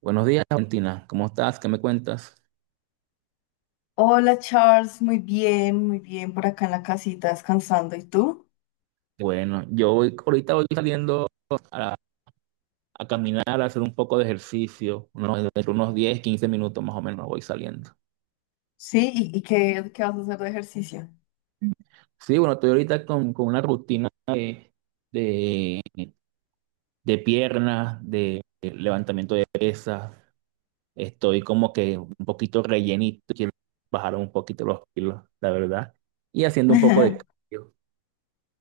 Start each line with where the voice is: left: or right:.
right: Buenos días, Valentina. ¿Cómo estás? ¿Qué me cuentas?
left: Hola Charles, muy bien por acá en la casita descansando. ¿Y tú?
right: Bueno, yo voy, ahorita voy saliendo a, a caminar, a hacer un poco de ejercicio, entre unos 10 15 minutos más o menos voy saliendo.
left: Sí, ¿y, qué vas a hacer de ejercicio?
right: Sí, bueno, estoy ahorita con una rutina de, de piernas, de levantamiento de pesas. Estoy como que un poquito rellenito, quiero bajar un poquito los kilos, la verdad. Y haciendo un poco de cardio.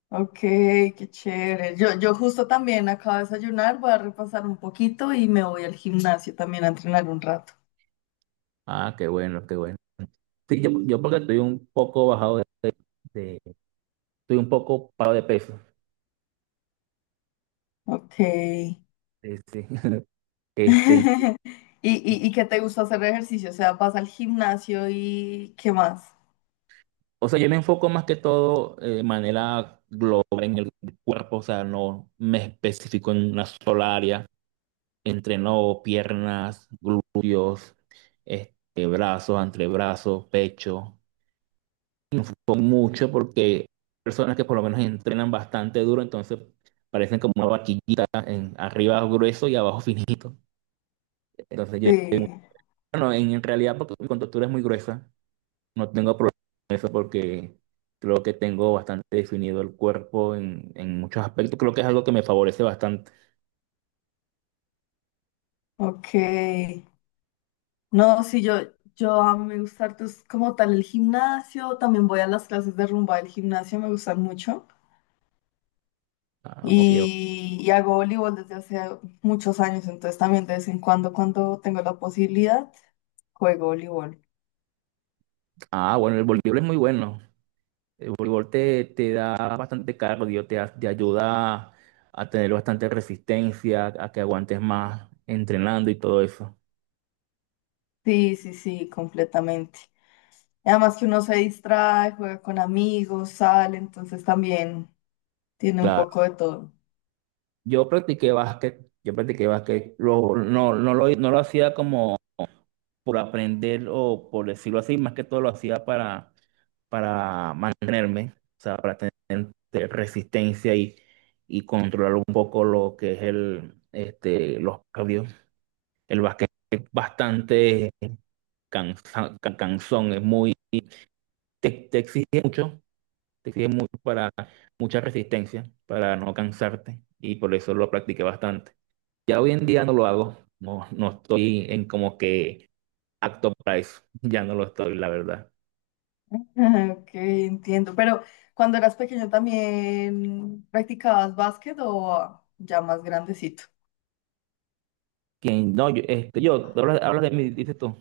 left: Ok, qué chévere. Yo justo también acabo de desayunar, voy a repasar un poquito y me voy al gimnasio también a entrenar un rato.
right: Ah, qué bueno, qué bueno. Sí, yo porque estoy un poco bajado de, estoy un poco parado de peso.
left: Ok. ¿Y,
right: Este, este,
left: y qué te gusta hacer de ejercicio? O sea, ¿vas al gimnasio y qué más?
right: o sea, yo me enfoco más que todo de manera global, cuerpo, o sea, no me especifico en una sola área. Entreno piernas, glúteos, brazos, antebrazos, pecho, con mucho porque personas que por lo menos entrenan bastante duro, entonces parecen como una vaquillita, arriba grueso y abajo finito. Entonces,
left: Sí,
right: bueno, en realidad porque mi contextura es muy gruesa. No tengo problema con eso porque creo que tengo bastante definido el cuerpo en muchos aspectos. Creo que es algo que me favorece bastante.
left: ok. No, sí, yo a mí me gusta harto, es como tal el gimnasio, también voy a las clases de rumba del gimnasio, me gustan mucho.
right: Ah, ok, ok.
left: Y hago voleibol desde hace muchos años, entonces también de vez en cuando, cuando tengo la posibilidad, juego voleibol.
right: Ah, bueno, el voleibol es muy bueno. El voleibol te da bastante cardio, te ayuda a tener bastante resistencia, a que aguantes más entrenando y todo eso.
left: Sí, sí, sí, completamente. Y además que uno se distrae, juega con amigos, sale, entonces también tiene un
right: Claro.
left: poco de todo.
right: Yo practiqué básquet, yo practiqué básquet. No, no lo hacía como por aprender o por decirlo así, más que todo lo hacía para mantenerme, o sea, para tener resistencia y controlar un poco lo que es los cambios. El básquet es bastante cansón, te exige mucho, te exige mucho para mucha resistencia, para no cansarte y por eso lo practiqué bastante. Ya hoy en día no lo hago, no estoy en como que acto para eso, ya no lo estoy, la verdad.
left: Ah, ok, entiendo. Pero ¿cuando eras pequeño también practicabas básquet o ya más grandecito?
right: ¿Quién? No, hablas de mí, dices tú.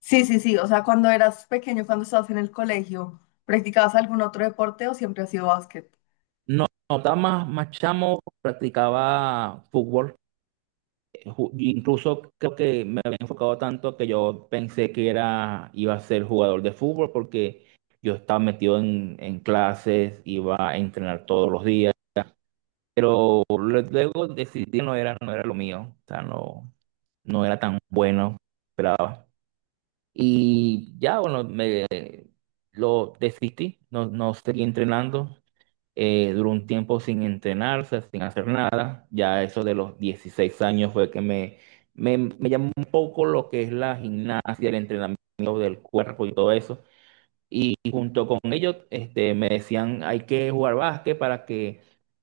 left: Sí, sí, sí. O sea, cuando eras pequeño, cuando estabas en el colegio, ¿practicabas algún otro deporte o siempre ha sido básquet?
right: No, no, estaba más chamo, practicaba fútbol. Incluso creo que me había enfocado tanto que yo pensé iba a ser jugador de fútbol porque yo estaba metido en clases, iba a entrenar todos los días. Pero luego decidí que no era lo mío. O sea, no era tan bueno, esperaba. Y ya, bueno, me lo desistí, no seguí entrenando. Duró un tiempo sin entrenarse, sin hacer nada. Ya eso de los 16 años fue que me llamó un poco lo que es la gimnasia, el entrenamiento del cuerpo y todo eso. Y junto con ellos, me decían, hay que jugar básquet para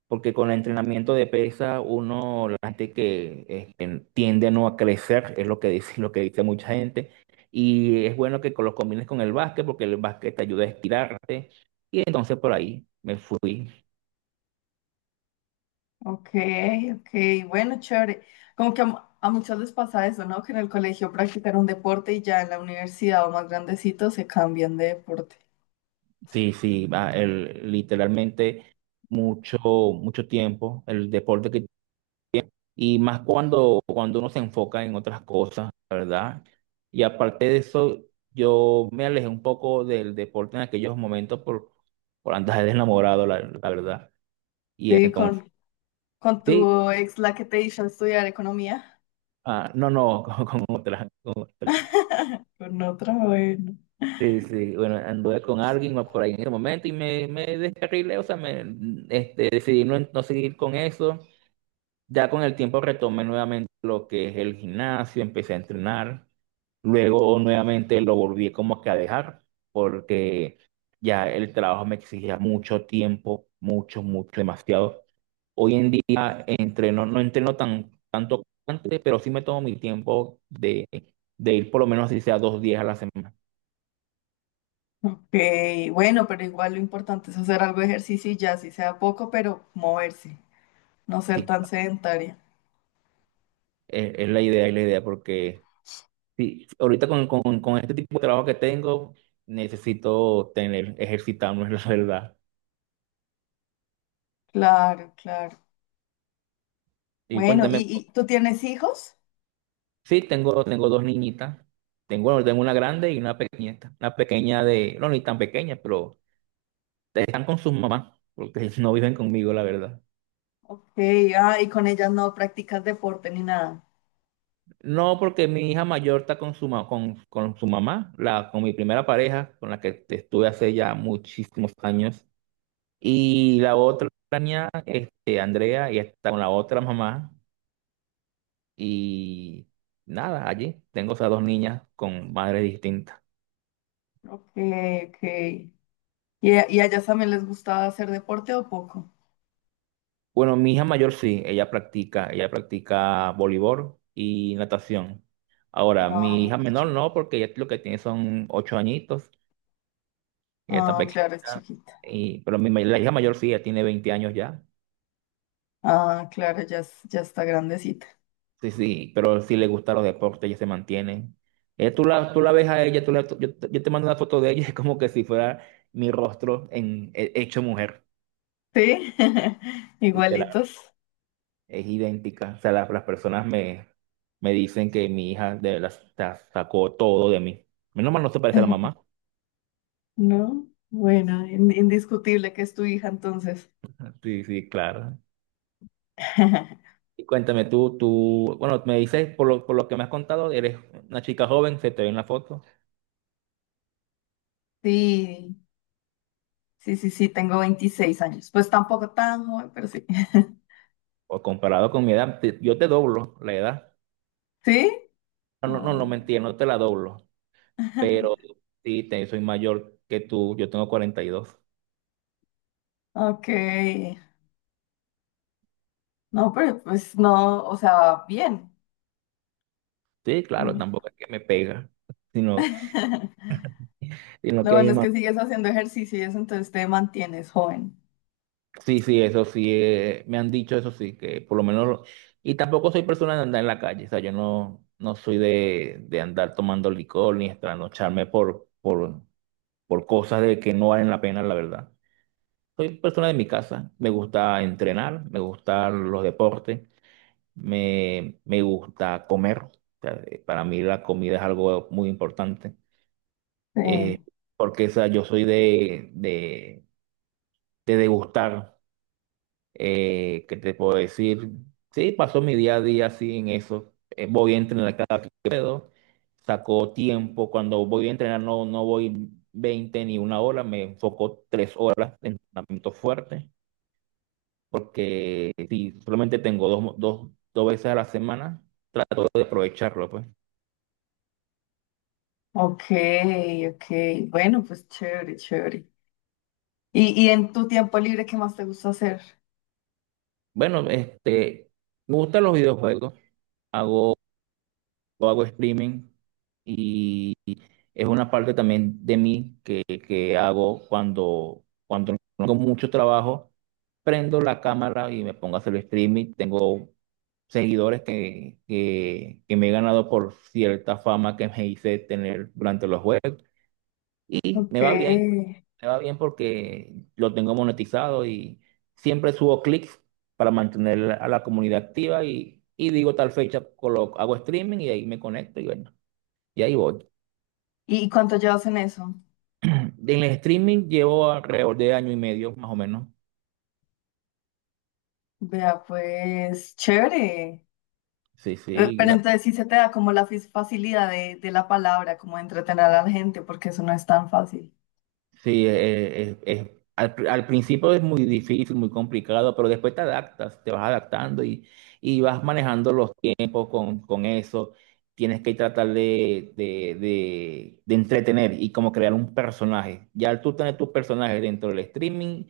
right: porque con el entrenamiento de pesa, la gente que tiende no a crecer, es lo que dice, lo que dice mucha gente. Y es bueno que lo combines con el básquet, porque el básquet te ayuda a estirarte. Y entonces por ahí me fui.
left: Ok, ok. Bueno, chévere. Como que a, a muchos les pasa eso, ¿no? Que en el colegio practican un deporte y ya en la universidad o más grandecito se cambian de deporte.
right: Sí, sí, va, literalmente mucho, mucho tiempo el deporte y más cuando uno se enfoca en otras cosas, la ¿verdad? Y aparte de eso, yo me alejé un poco del deporte en aquellos momentos por andar de enamorado, la verdad. Y
left: Sí,
right: entonces,
left: con
right: sí,
left: tu ex, la que te hizo estudiar economía,
right: ah, no, no, con otra.
left: con otra, bueno.
right: Sí, sí, bueno, anduve con alguien más por ahí en ese momento y me descarrilé, o sea, decidí no seguir con eso. Ya con el tiempo retomé nuevamente lo que es el gimnasio, empecé a entrenar, luego nuevamente lo volví como que a dejar porque ya el trabajo me exigía mucho tiempo, mucho, mucho, demasiado. Hoy en día entreno, no entreno tanto como antes, pero sí me tomo mi tiempo de ir por lo menos si sea dos días a la semana.
left: Ok, bueno, pero igual lo importante es hacer algo de ejercicio y ya, si sea poco, pero moverse, no ser
right: Sí,
left: tan sedentaria.
right: es la idea porque sí, ahorita con este tipo de trabajo que tengo necesito ejercitarme, la verdad.
left: Claro, claro.
right: Y
left: Bueno,
right: cuéntame,
left: y tú tienes hijos?
right: sí, tengo dos niñitas. Bueno, tengo una grande y una pequeñita. Una pequeña de, no, ni tan pequeña, pero están con sus mamás, porque no viven conmigo, la verdad.
left: Ok, ah, y con ellas no practicas deporte ni nada.
right: No, porque mi hija mayor está con su mamá, con mi primera pareja, con la que estuve hace ya muchísimos años. Y la otra niña, Andrea, y está con la otra mamá. Y nada, allí tengo esas dos niñas con madres distintas.
left: Ok, ok. Y a ellas también les gusta hacer deporte o poco?
right: Bueno, mi hija mayor sí, ella practica voleibol y natación. Ahora, mi
left: Ah,
right: hija
left: qué
right: menor
left: chévere.
right: no, porque ella lo que tiene son 8 añitos, ella está
left: Ah, claro, es
right: pequeñita,
left: chiquita.
right: pero la hija mayor sí, ella tiene 20 años ya.
left: Ah, claro, ya, ya está grandecita.
right: Sí, sí, pero sí le gustan los deportes, ella se mantiene. Tú la ves a ella, tú la- tú- yo te mando una foto de ella, es como que si fuera mi rostro hecho mujer.
left: ¿Sí?
right: Y te la
left: Igualitos.
right: Es idéntica. O sea, las personas me dicen que mi hija sacó todo de mí. Menos mal no se parece a la mamá.
left: ¿No? Bueno, indiscutible que es tu hija entonces.
right: Sí, sí, claro. Y cuéntame tú, bueno, me dices, por lo que me has contado, eres una chica joven, se te ve en la foto.
left: Sí, sí, sí, sí, tengo 26 años. Pues tampoco tan joven, pero sí.
right: O comparado con mi edad, yo te doblo la edad.
left: ¿Sí?
right: No, no, no, no
left: Ah,
right: mentira, no te la doblo. Pero sí, soy mayor que tú, yo tengo 42.
left: ok. No, pero pues no, o sea, bien.
right: Sí, claro,
left: Mm.
right: tampoco es que me pega, sino, sino
left: Lo
right: que hay.
left: bueno es que sigues haciendo ejercicio y eso, entonces te mantienes joven.
right: Sí, sí, eso sí, me han dicho eso sí, que por lo menos, y tampoco soy persona de andar en la calle, o sea, yo no soy de andar tomando licor ni trasnocharme por cosas de que no valen la pena, la verdad. Soy persona de mi casa, me gusta entrenar, me gustan los deportes, me gusta comer, o sea, para mí la comida es algo muy importante,
left: Sí.
right: eh, porque o sea, yo soy de degustar. ¿Qué te puedo decir? Sí, paso mi día a día así en eso. Voy a entrenar cada que puedo. Saco tiempo. Cuando voy a entrenar no voy 20 ni una hora. Me enfoco 3 horas de entrenamiento fuerte. Porque si solamente tengo dos veces a la semana, puedo aprovecharlo, pues.
left: Ok, ok. Bueno, pues chévere, chévere. Y en tu tiempo libre qué más te gusta hacer?
right: Bueno, me gustan los videojuegos. Hago yo hago streaming y es una parte también de mí que hago cuando no tengo mucho trabajo, prendo la cámara y me pongo a hacer streaming. Tengo seguidores que me he ganado por cierta fama que me hice tener durante los juegos y me
left: Ok.
right: va bien, me va bien porque lo tengo monetizado y siempre subo clics para mantener a la comunidad activa y digo tal fecha, hago streaming y ahí me conecto y bueno. Y ahí voy.
left: ¿Y cuánto llevas en eso?
right: En el streaming llevo alrededor de año y medio, más o menos.
left: Vea, pues chévere.
right: Sí, sí,
left: Pero entonces sí se te da como la facilidad de la palabra, como de entretener a la gente, porque eso no es tan fácil.
right: sí. Al principio es muy difícil, muy complicado, pero después te adaptas, te vas adaptando y vas manejando los tiempos con eso. Tienes que tratar de entretener y como crear un personaje. Ya al tú tener tu personaje dentro del streaming,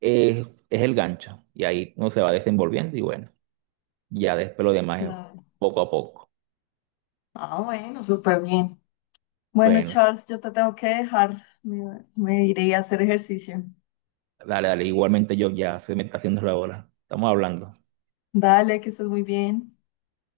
right: es el gancho. Y ahí uno se va desenvolviendo y bueno, ya después lo demás es
left: Claro.
right: poco a poco.
left: Ah, bueno, súper bien. Bueno,
right: Bueno.
left: Charles, yo te tengo que dejar. Me iré a hacer ejercicio.
right: Dale, dale, igualmente yo ya soy meditación de la bola. Estamos hablando.
left: Dale, que estés muy bien.